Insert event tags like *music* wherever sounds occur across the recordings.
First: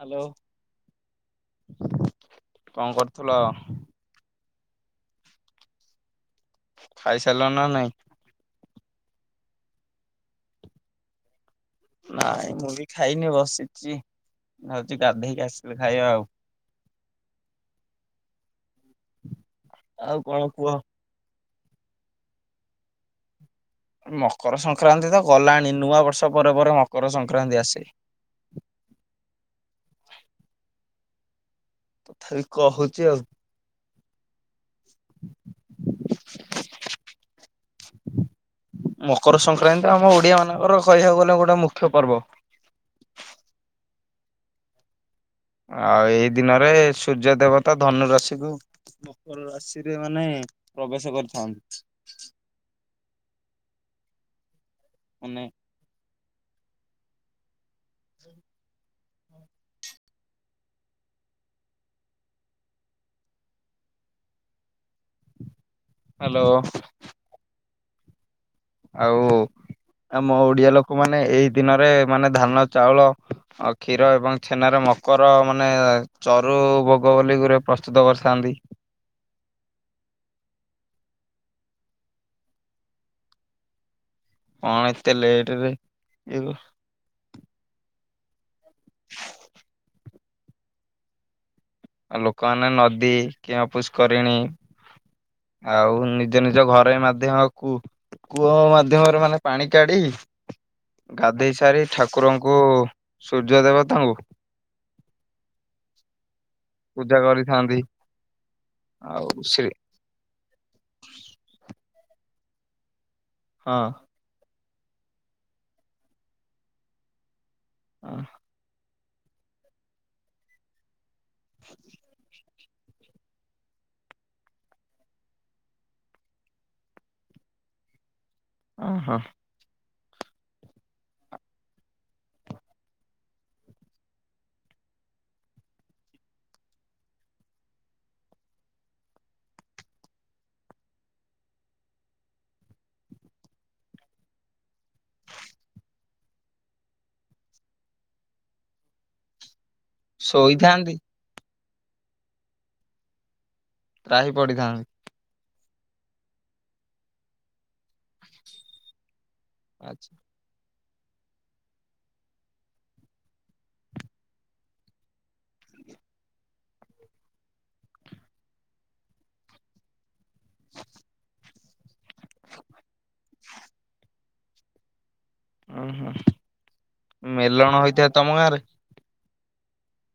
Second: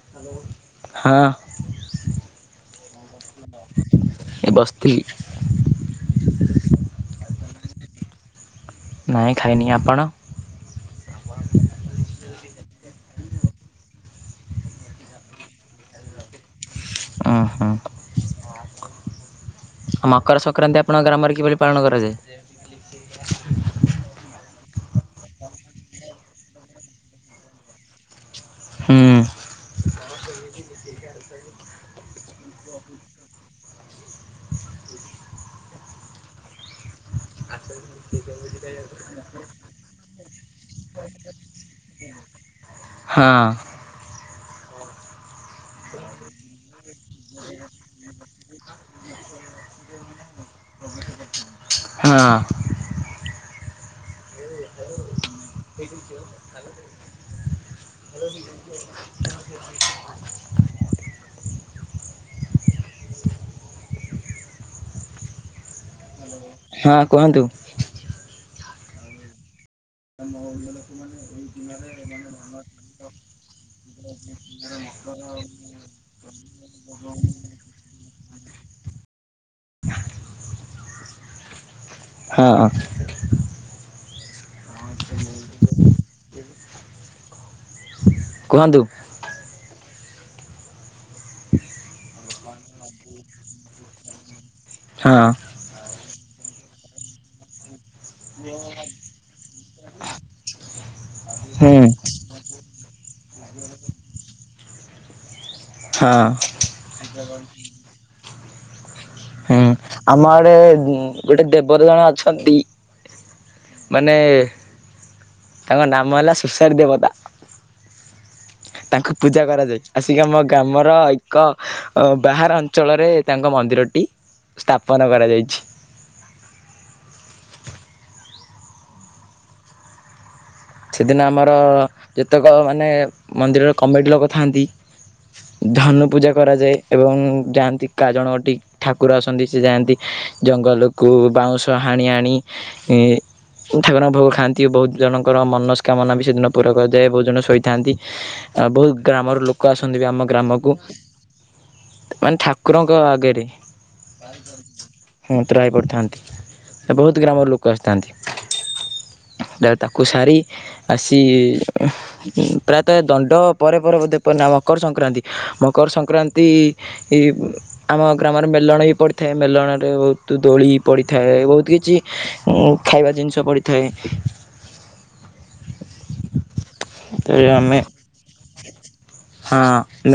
Hello. ହଁ କଣ କରୁଥିଲ? ଏ ବାସେଥିଲି। ଖାଇସାରିଲ ନା ନାଇଁ? ନାହିଁ ଖାଇନି ଆପଣ? ନାଇଁ ମୁଁ ବି ଖାଇନି ବସିଛି। ହଉଛି ଗାଧେଇକି ଆସିଲି ଖାଇବା ଆଉ। ଓ ହୋ। ଆଉ କଣ ମକର କୁହ? ସଂକ୍ରାନ୍ତି ଆପଣଙ୍କର ଗ୍ରାମରେ କିଭଳି ପାଳନ କରାଯାଏ? ମକର ସଂକ୍ରାନ୍ତି ତ ଗଲାଣି ନୂଆ ବର୍ଷ ପରେ ପରେ ମକର ସଂକ୍ରାନ୍ତି ଆସେ। ହୁଁ ହ ସେ *inaudible* ତଥାପି କହୁଛି ଆଉ। *inaudible* *unintelligible* ମକର ସଂକ୍ରାନ୍ତି ଆମ ଓଡିଆ ମାନଙ୍କର କହିବାକୁ ଗଲେ ଗୋଟେ ମୁଖ୍ୟ ପର୍ବ। ହଁ ଆଉ ଏଇ ଦିନରେ ସୂର୍ଯ୍ୟ ଦେବତା ଧନୁ ରାଶିକୁୁ ମ ରାଶିରେ ମାନେ ପ୍ରବେଶ କରିଥାନ୍ତି। ହଁ ଅନେ *unintelligible* *inaudible* ହ୍ୟାଲୋ ହଁ କୁହନ୍ତୁ। ଆଉ ଆମ ଓଡିଆ ଲୋକମାନୋନ ଏଇ ଦିନରେ ମାନେ ଧାନ ଚାଉଳ ଅ କ୍ଷୀର ଏବଂ ଛେନାରେ ମକର ମାନେ ଚରୁ ବୋଗ ବୋଲି ଗୁରେ ପ୍ରସ୍ତୁତ କରିଥାନ୍ତି। ହଁ। କଣ ଏତେ ଲେଟ ରେ ଇଏ କରୁ କୁହନ୍ତୁ। *inaudible* ଆଉ ଲୋକମାନେ ନଦୀ କିବା ପୁଷ୍କରିଣୀ ହଁ ଆଉ ନିଜ ନିଜ ଘରେ ମାଧ୍ୟମ କୁ କୂଅ ମାଧ୍ୟମରେ ମାନେ ପାଣି କାଢି ଗାଧୋଇ ହୁଁ ସାରି ଠାକୁରଙ୍କୁ ସୂର୍ଯ୍ୟ ଦେବତାଙ୍କୁ ହଁ। ପୂଜା କରିଥାନ୍ତି। ଆଉ ସେ ହୁଁ ଆମ ଆଡେ ଗୋଟେ ଦେବତ ଜଣେ ଅଛନ୍ତି। ହଁ। ମାନେ ତାଙ୍କ ନାମ ହେଲା ସୁଶାରୀ ଦେବତା। ହଁ। ତାଙ୍କୁ ପୂଜା କରାଯାଏ। ଆସିକି ଆମ ଗ୍ରାମର ଏକ ବାହାର ଅଞ୍ଚଳରେ ତାଙ୍କ ମନ୍ଦିରଟି ସ୍ଥାପନ କରାଯାଇଚି। ଓହୋ। ସେଦିନ ଆମର ଯେତେକ ମାନେ ମନ୍ଦିରର କମିଟି ଲୋକ ଥାଆନ୍ତି ଧନୁ ପୂଜା କରାଯାଏ ଏବଂ ଯାଆନ୍ତି କା ଜଣ ଅଟି। ଠାକୁର ଆସନ୍ତି ସେ ଯାଆନ୍ତି ଜଙ୍ଗଲକୁ ବାଉଁଶ ହାଣି ଆଣି ଠାକୁର ଙ୍କ ଭୋଗ ଖାଆନ୍ତି। ବହୁତ ଜଣ ଙ୍କର ମନସ୍କାମନା ବି ସେଦିନ ପୁରା କରାଯାଏ। ବହୁତ ଜଣ ଶୋଇଥାନ୍ତି ଆଉ ବହୁତ ଗ୍ରାମର ଲୋ କ ଆସନ୍ତି ବି ଆମ ଗ୍ରାମକୁ। ଶୋଇଥାନ୍ତି ମାନେ ଠାକୁରଙ୍କ ଆଗରେ। ତ୍ରାହି ପଡିଥାନ୍ତି। *unintelligible* ହଁ ତ୍ରାହି ପଡ଼ିଥାନ୍ତି। ବହୁତ ଗ୍ରାମର ଲୋକ ଆସିଥାନ୍ତି। କୁ ଆଛା ସାରି ଆସି ପ୍ରାୟତଃ ଦଣ୍ଡ ପରେ ପରେ ବୋଧେ ପରେ ନା ମକର ସଂକ୍ରାନ୍ତି ମକର ସଂକ୍ରାନ୍ତି ଏଇ ବ ଆମ ଗ୍ରାମରେ ମେଲଣ ବି ପଡ଼ିଥାଏ। ମେଲଣରେ ବହୁ ତୁ ଦୋଳି ପଡ଼ିଥାଏ ବହୁତ କିଛି ଖାଇବା ଜିନିଷ ପଡ଼ିଥାଏ। ଉଁ ହୁଁ। ତେବେ ଆମେ ଗାଁରେ? ହଁ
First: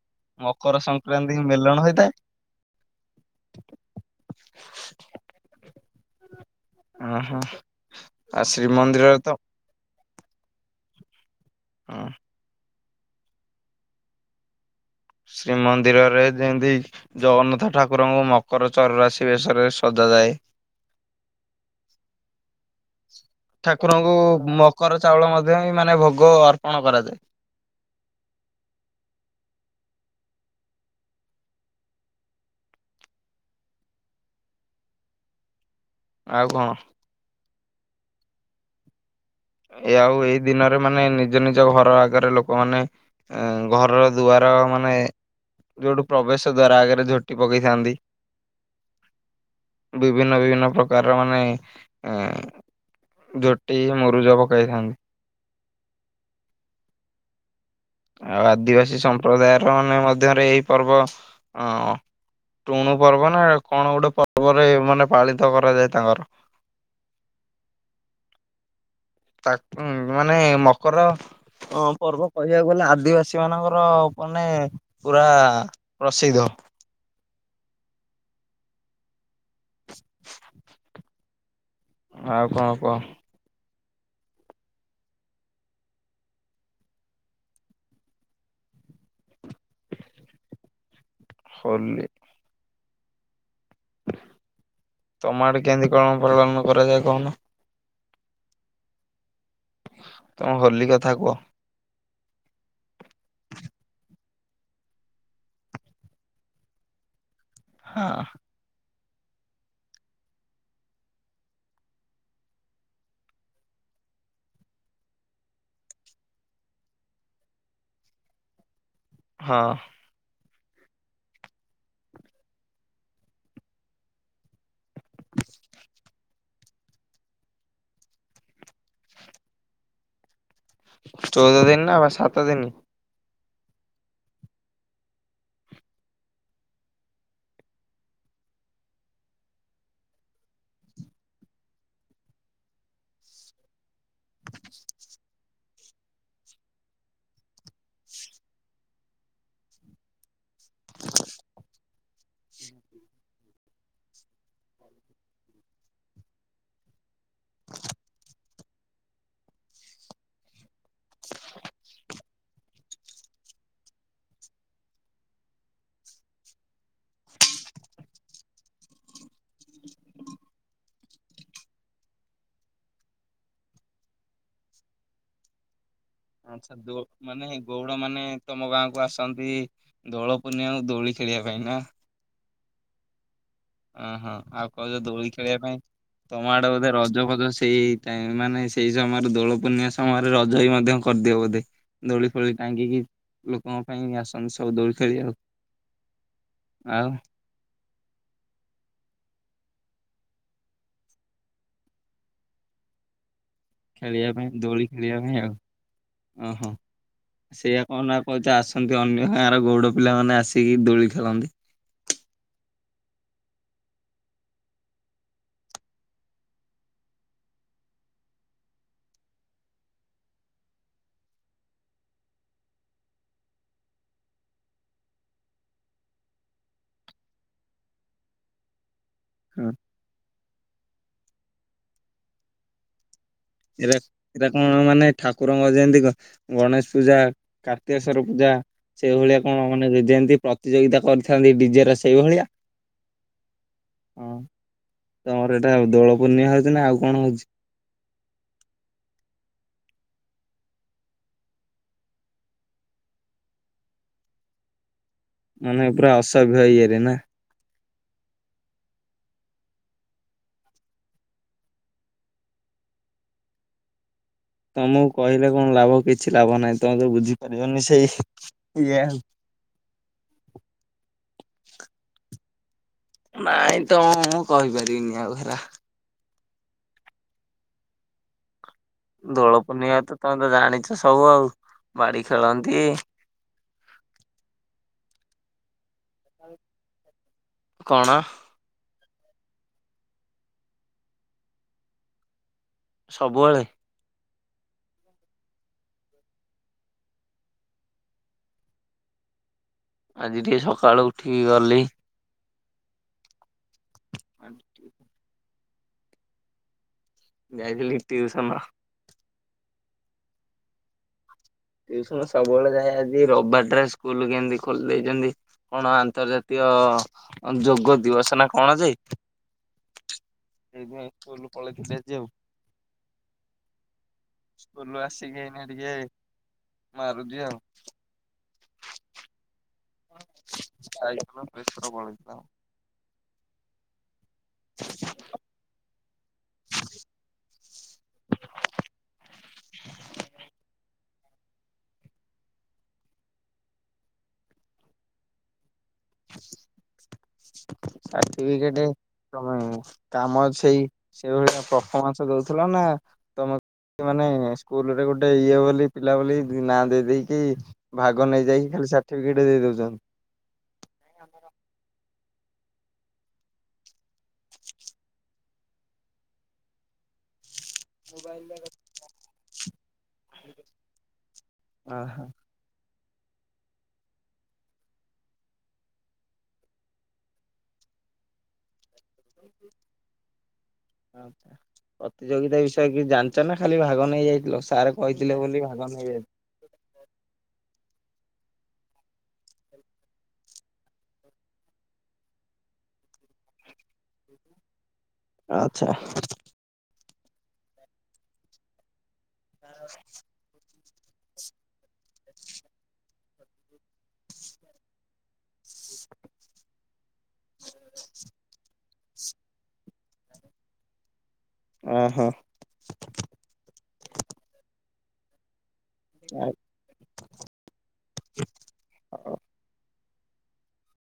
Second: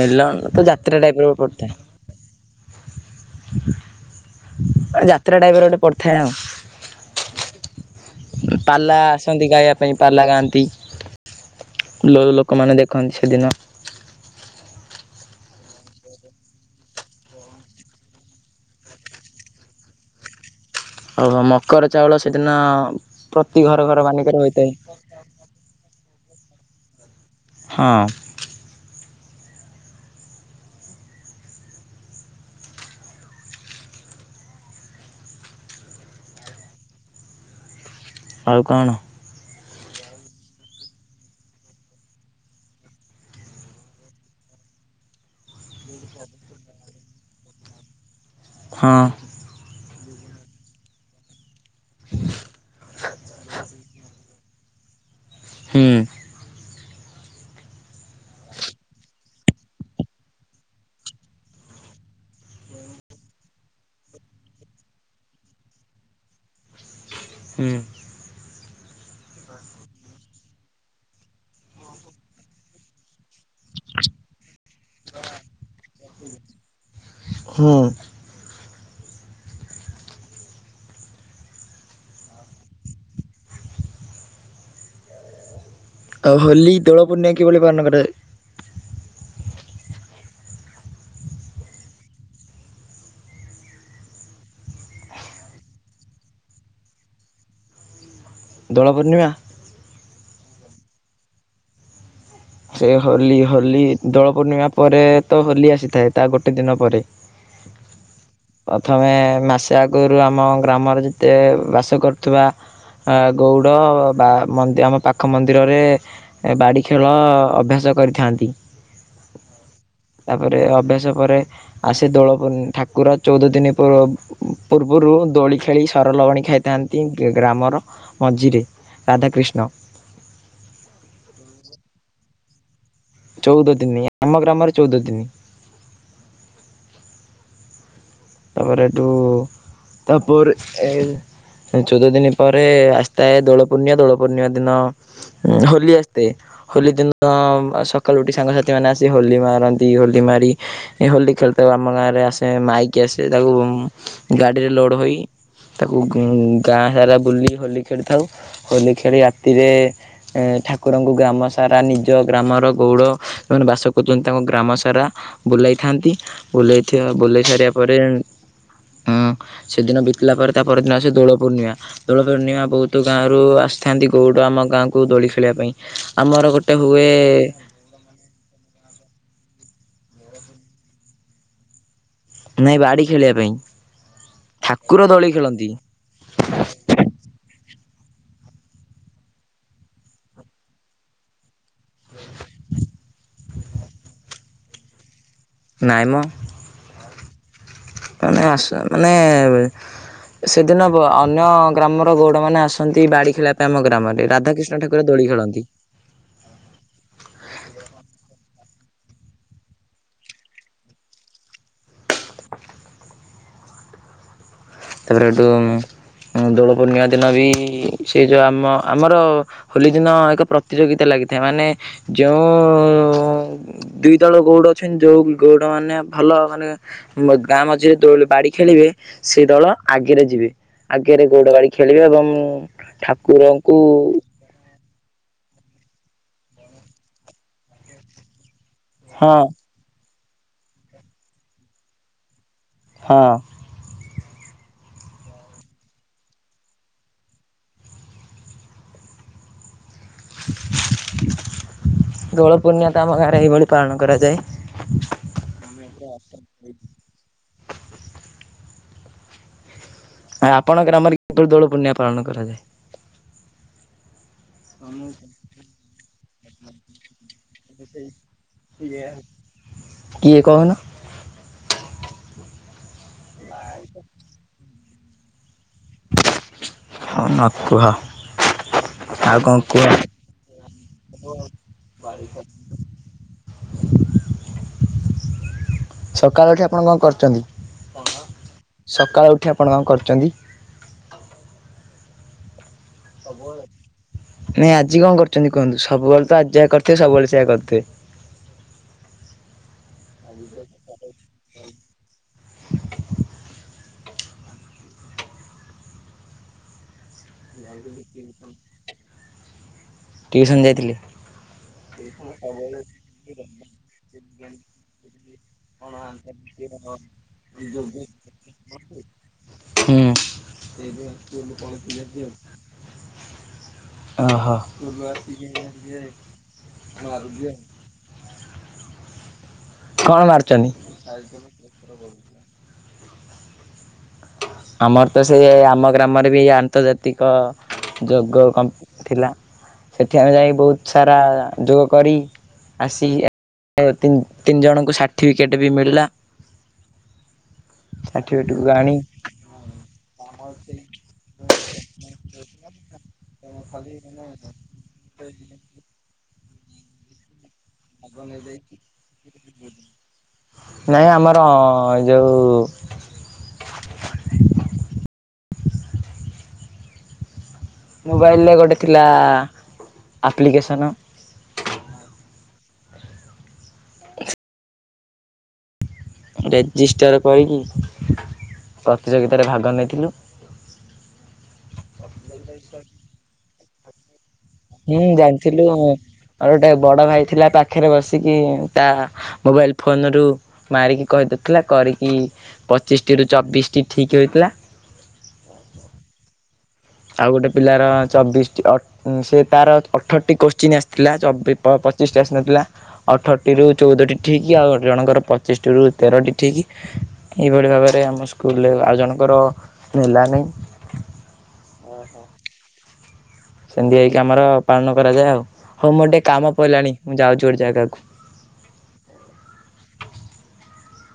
ମେଲ ତ ମକର ଯାତ୍ରା ଟାଇପ ସଂକ୍ରାନ୍ତି ର ମେଲଣ ପଡ଼ିଥାଏ। ହୋଇଥାଏ। ଯାତ୍ରା ଟାଇଭର ଗୋଟେ ପଡ଼ିଥାଏ ଆଉ। ଓହୋ ଆଉ ପାଲା ଶ୍ରୀମନ୍ଦିରରେ ତ ଆସନ୍ତି ଗାଇବା ପାଇଁ ପାଲା ଗାଆନ୍ତି ହଁ ଲୋ ଲୋକମାନେ ଦେଖନ୍ତି ସେଦିନ। ଶ୍ରୀମନ୍ଦିରରେ ଯେମତି ଜଗନ୍ନାଥ ଠାକୁରଙ୍କୁ ମକର ଚରରାଶି ବେଶରେ ସଜାଯାଏ। ଓଉ ମକର ଚାଉଳ ସେଦିନ ପ୍ରତି ଘର ଘର ଠାକୁରଙ୍କୁ ମାନି କରେ ହୋଇଥାଏ। ମକର ଚାଉଳ ମଧ୍ୟ ବିଁ ମାନେ ଭୋଗ ଅର୍ପଣ କରାଯାଏ। ହଁ। ଆଉ କଣ? ଆଉ କଣ? ଏ ଆଉ ଏଇ ଦିନରେ ମାନେ ନିଜ ନିଜ ଘର ଆଗରେ ଲୋକମାନେ ଘରର ଦୁଆର ମାନେ ଯୋଉଠୁ ପ୍ରବେଶ ଦ୍ଵାରା ଆଗରେ ଝୋଟି ପକେଇଥାନ୍ତି। ହଁ। ବିଭିନ୍ନ ବିଭିନ୍ନ ପ୍ରକାରର ମାନେ ଝୋଟି ମୁ ରୂଜା ପକାଇଥାନ୍ତି। ହୁଁ। ଆଉ ଆଦିବାସୀ ସମ୍ପ୍ରଦାୟର ମାନେ ମଧ୍ୟରେ ଏଇ ପର୍ବ ଅ ଟୁଣୁ ପର୍ବ ନା କଣ ଗୋଟେ ପର୍ବରେ ମାନେ ପାଳିତ କରାଯାଏ ତାଙ୍କର ହୁଁ। ତାକୁ ଉଁ ମାନେ ମକର ପର୍ବ କହିବାକୁ ଗଲେ ଆଦିବାସୀ ଦିବାସୀ ମାନଙ୍କର ମାନେ ପୁରା ପ୍ରସିଦ୍ଧ। ହୁଁ। ଆଉ କଣ କୁହ? ଆଉ ହୋଲି, ଦୋଳ ପୂର୍ଣ୍ଣମି କିଭଳି ପାଳନ କରାଯାଏ? *inaudible* ହୋଲି ତମ ଆଡେ କେମିତି କଣ ପାଳନ କରାଯାଏ କହୁନୁ? ଦୋଳପୂର୍ଣ୍ଣିମା ତମେ ହୋଲି କଥା କୁହ? ସେ ହୋଲି ହୋଲି ଦୋଳ ପୂର୍ଣ୍ଣିମା ପରେ ତ ହୋଲି ଆସିଥାଏ ତା ଗୋଟେ ଦିନ ପରେ। ହଁ। ପ୍ରଥମେ ମାସେ ଆଗରୁ ଆମ ଗ୍ରାମରେ ଯେତେ ବାସ କରୁଥିବା ଗଉଡ଼ ବା ଆମ ପାଖ ମନ୍ଦିରରେ ବାଡ଼ି ଖେଳ ଳ ଅଭ୍ୟାସ କରିଥାନ୍ତି। ହଁ। ତାପରେ ଅଭ୍ୟାସ ପରେ ଆସି ଦୋଳ ପୁ ଠାକୁର ଚଉଦ ଦିନ ପ ପୂର୍ବରୁ ଦୋଳି ଖେଳି ସର ଲହୁଣୀ ଖାଇଥାନ୍ତି ଗ୍ରାମର ମଝିରେ। ରାଧାକିଷ୍ଣ ଚଉଦ ଦିନ ନା ବା ସାତ ଦିନ? ଚଉଦ ଦିନି, ଆମ ଗ୍ରାମରେ ଚଉଦ ଦିନି। ତାପରେ ତୁ ତାପରେ ଏ ଚଉଦ ଦିନ ପରେ ଆସି ଥାଏ ଦୋଳ ପୂର୍ଣ୍ଣି୍ୟ ଦୋଳ ପୂର୍ଣ୍ଣିମା ଦିନ ହୋଲି ଆସିଥାଏ। ହୋଲି ଦିନ ସକାଳୁ ଉଠି ସାଙ୍ଗସାଥି ମାନେ ଆସି ହୋଲି ମାରନ୍ତି ହୋଲି ମାରି ହୋଲି ଖେଲିଥାଉ ଆମ ଗାଁରେ ଆସେ ମାଇକ କସେ ତାକୁ ଗାଡ଼ିରେ ଲୋଡ଼ ହୋଇ ତାକୁ ଗାଁ ସାରା ଵୁଲି ହୋଲି ଖେଳିଥାଉ ହୋଲି ଖେଳି ରାତିରେ ଏ ଠାକୁରଙ୍କୁ ଗ୍ରାମ ସାରା ନିଜ ଗ୍ରାମର ଗଉଡ଼ ସେମାନେ ବାସ କରୁଛନ୍ତି ତାଙ୍କ ଗ୍ରାମ ସାରା ବୁଲେଇଥାନ୍ତି ବୁଲେଇଥିବା ବୁଲେଇ ସାରିଵା ପରେ ଆ ସେଦିନ ବିତିଲା ପରେ ତା ପରଦିନ ଆସେ ଦୋଳପୂର୍ଣ୍ଣିମା। ଦୋଳ ପୂର୍ଣ୍ଣିମା ବହୁତ ଗାଁରୁ ଆସିଥାନ୍ତି ଗୋଉଡ଼ ଆମ ଗାଁକୁୁ ଦୋଳି ଖେଳିବା ପାଇଁ। ଆମର ଗୋଟେ ହୁଏ ଗଉଡ଼ ମାନେ ତମ ଗାଁକୁ ଆସନ୍ତି ଦୋଳ ପୂର୍ଣ୍ଣିମାକୁ ଦୋଳି ଖେଳିବା ପାଇଁ ନା ନାଇଁ ବାଡ଼ି ଖେଳିବା ପାଇଁ। ଓହୋ ଆଉ କହୁଛ ଠାକୁର ଦୋଳି ଖେଳିବା ଖେଳନ୍ତି ପାଇଁ। ତମ ଆଡେ ବୋଧେ ରଜ ଫଜ ସେଇ ଟାଇମ ମାନେ ସେଇ ସମୟରେ ଦୋଳ ପୂର୍ଣ୍ଣିଆ ସମୟରେ ରଜ ଭି ମଧ୍ୟ କରିଦିଅ ବୋଧେ ଦୌଳି ଫଳି ଟାଙ୍ଗିକି ଲୋକଙ୍କ ପାଇଁ ଆସନ୍ତି ସବୁ ଦୌଳି ଖେଳିବାକୁ। ନାଇଁ ମ ଆଉ ମାନେ ଆସ ମାନେ ସେଦିନ ଅନ୍ୟ ଗ୍ରାମର ଗୌଡ଼ମାନେ ଆସନ୍ତି ବାଡି ଖେଳି ବା ଆମ ଗ୍ରାମରେ ଖେଳିବା ପାଇଁ ରାଧାକୃିଷ୍ଣ ଠାକୁର ଖେଳିବା ଦୋଳି ପାଇଁ ଆଉ ଖେଳନ୍ତି। ଓହୋ। ସେଇଆ କହୁନ ଆଉ କହୁଛ ଆସନ୍ତି ଅନ୍ୟ ଗାଁର ଗୌଡ ପିଲାମାନେ ଆସିକି ଦୋଳି ଖେଳନ୍ତି। ତାପରେ ଏଠୁ ଦୋଳପୂର୍ଣ୍ଣିମା ଦିନ ବି ସେ ଯେଉଁ ଆମ ଆମର ହୋଲି ଦିନ ଏକ ପ୍ରତିଯୋଗିତା ଲାଗିଥାଏ ମାନେ ଯେଉଁ ଦି ଦଳ ଗୌଉଡ ଅଛନ୍ତି ଯୋଉ ଗଉଡ ମାନେ ଭଲ ମାନେ ମୋ ଗାଁ ମଝିରେ ଦୋ ବାଡି ଖେଳିବେ ସେ ହଁ ଦଳ ଆଗରେ ଯିବେ ଆଗରେ ଗୌଡ ବାଡି ଖେଳିବେ ଏବଂ ଠାକୁରଙ୍କୁ ଏରା ଏଇଟା କଣ ମାନେ ଠାକୁରଙ୍କ ଯେମିତି କ ଗଣେଶ ପୂଜା କାର୍ତ୍ତିକେଶ୍ୱର ପୂଜା ହଁ ସେଇଭଳିଆ କଣ ମାନେ ଯେମିତି ପ୍ରତିଯୋଗିତା କରିଥାନ୍ତି ଡିଜେ ର ସେଇଭଳିଆ? ହଁ। ହଁ। ତମର ଏଇଟା ଦୋଳ ପୂର୍ଣ୍ଣିମା ହଉଛି ନା ଆଉ କଣ ହଉଛି? ଦୋଳ ପୂର୍ଣ୍ଣିମା ଟା ଆମ ଗାଁରେ ଏହିଭଳି ପାଳନ କରାଯାଏ। ମାନେ ପୁରା ଅସଭ୍ୟ ଇଏରେ ନା? ଭାଇ ଆପଣ ଗ୍ରାମରେ କିପରି ଦୋଳ ପୂର୍ଣ୍ଣିମା ପାଳନ କରାଯାଏ? ତମକୁ କହିଲେ କଣ ଲାଭ କିଛି ଲାଭ ନାହିଁ ତମେ ତ ବୁଝିପାରିବନି ସେଇ ଇଆ କିଏ କହୁନ? ନାଇଁ ତ ମୁଁ କହିପାରିବିନି ଆଉ ହେରା। ହଁ ନ କୁହ। ଆଉ କଣ ଦୋଳ କୁହ? ପୂର୍ଣ୍ଣିଆ ତ ତମେ ତ ଜାଣିଛ ସବୁ ଆଉ ବାଡି ଖେଳନ୍ତି। ସକାଳୁ ଉଠି ଆପଣ କଣ କରିଚନ୍ତି କଣ ସକାଳୁ ଉଠି ଆପଣ କଣ କରିଚନ୍ତି? ସବୁବେଳେ ନାଇଁ ଆଜି କଣ କରିଚନ୍ତି କୁହନ୍ତୁ? ସବୁବେଳେ ତ ଆଜି ଯା କରିଥିବେ ସବୁବେଳେ ସେଇଆ କରିଥିବେ। ଆଜି ଟିକେ ସକାଳୁ ଉଠିକି ଗଲି ଆ ଯାଇିଥିଲି ଟିଉସନ। ଟିଉସନ୍ ଯାଇଥିଲି। ଟିଉସନ ସବୁବେଳେ ଯାଏ ଆଜି ରବିବାର ଟା ସ୍କୁଲ କେମତି ଖୋଲି ଦେଇଛନ୍ତି। କଣ ଆନ୍ତର୍ଜାତୀୟ ଯୋଗ ଦିବସ ନା କଣ ଯେ ହୁଁ। ସେଇଥି ପାଇଁ ସ୍କୁଲୁ ପଳେଇଥିଲି ଆଜି ଆଉ। ଅ ହ। ସ୍କୁଲରୁ ଆସିକି ଏଇନା ଟିକେ ମାରୁଚି ଆଉ। କଣ ମାରୁଛନ୍ତି? ସାଇକଲ ପ୍ରେଶର ପଳେଇଥିଲା। ଆମର ତ ସେଇ ଆମ ଗ୍ରାମରେ ବି ଆନ୍ତର୍ଜାତିକ ଯୋଗ କମ୍ପ ଥିଲା ସେଠି ଆମେ ଯାଇ ବହୁତ ସାରା ଯୋଗ କରି ଆସି ତିନ୍ ତିନି ଜଣଙ୍କୁ ସାର୍ଟିଫିକେଟ୍ ବି ମିଳିଲା। ସାର୍ଟିଫିକେଟକୁ ସାଠିପିକେଟ ଆଣି ତମେ କାମ ଛେଇ ସେ ଭଳିଆ ପଫମାନ୍ସ ଦଉଥିଲ ନା ତମ ମାନେ ସ୍କୁଲ ରେ ଗୋଟେ ଇଏ ବୋଲି ପିଲା ବୋଲି ନାଁ ଦେଇ ଦେଇକି ଭାଗ ନେଇଯାଇକି ଖାଲି ସାର୍ଟିଫିକେଟ ଦେଇ ଦଉଛନ୍ତି। ନାଇଁ ଆମର ଯୋଉ ମୋବାଇଲରେ ଗୋଟେ ଥିଲା ଆପ୍ଲିକେସନ୍। ଓ ହୋ। ରେଜିଷ୍ଟର୍ କରିକି ପ୍ରତିଯୋଗିତାରେ ଭାଗ ନେଇଥିଲୁ। ଆଚ୍ଛା। ପ୍ରତିଯୋଗିତା ବିଷୟରେ କିଚି ଜାଣିଚ ନା ଖାଲି ଭାଗ ନେଇ ଯାଇଥିଲ ସାର୍ ହୁଁ କହିଥିଲେ ବୋଲି ଜାଣିଥିଲୁ ଭାଗ ନେଇ ଯାଇଥିଲ ମୋର ଗୋଟେ ବଡ ଭାଇ ଥିଲା ପାଖରେ ବସିକି ତା ମୋବାଇଲ ଫୋନ ରୁ ମାରିକି କହିଦେଉଥିଲା କରିକି ପଚିଶଟିରୁ ଚବିଶଟି ଠିକ୍ ହୋଇଥିଲା। ଆଚ୍ଛା। ଆଉ ଗୋଟେ ପିଲାର ଚବିଶ ସେ ତାର ଅଠରଟି କୋଶ୍ଚିନ୍ ଆସି ଥିଲା ଚବିଶ ପଚିଶ ଟା ଆସିନଥିଲା। ଅଠରଟି ର ଚଉଦଟି ଠିକି ଆଉ ଜଣଙ୍କର ପଚିଶଟି ର ତେରଟି ଠିକ। ଏହିଭଳି ଭାବରେ ଆମ ସ୍କୁଲରେ ଆଉ ଜଣଙ୍କର ନେଲାନାହିଁ। ଓହୋ। ସେମିତି ହେଇକି ଆମର ପାଳନ କରାଯାଏ ଆଉ ହଉ ମୋର ଟିକେ କାମ ପଡିଲାଣି ମୁଁ ଯାଉଛି ଗୋଟେ ଜାଗାକୁ ଆଉ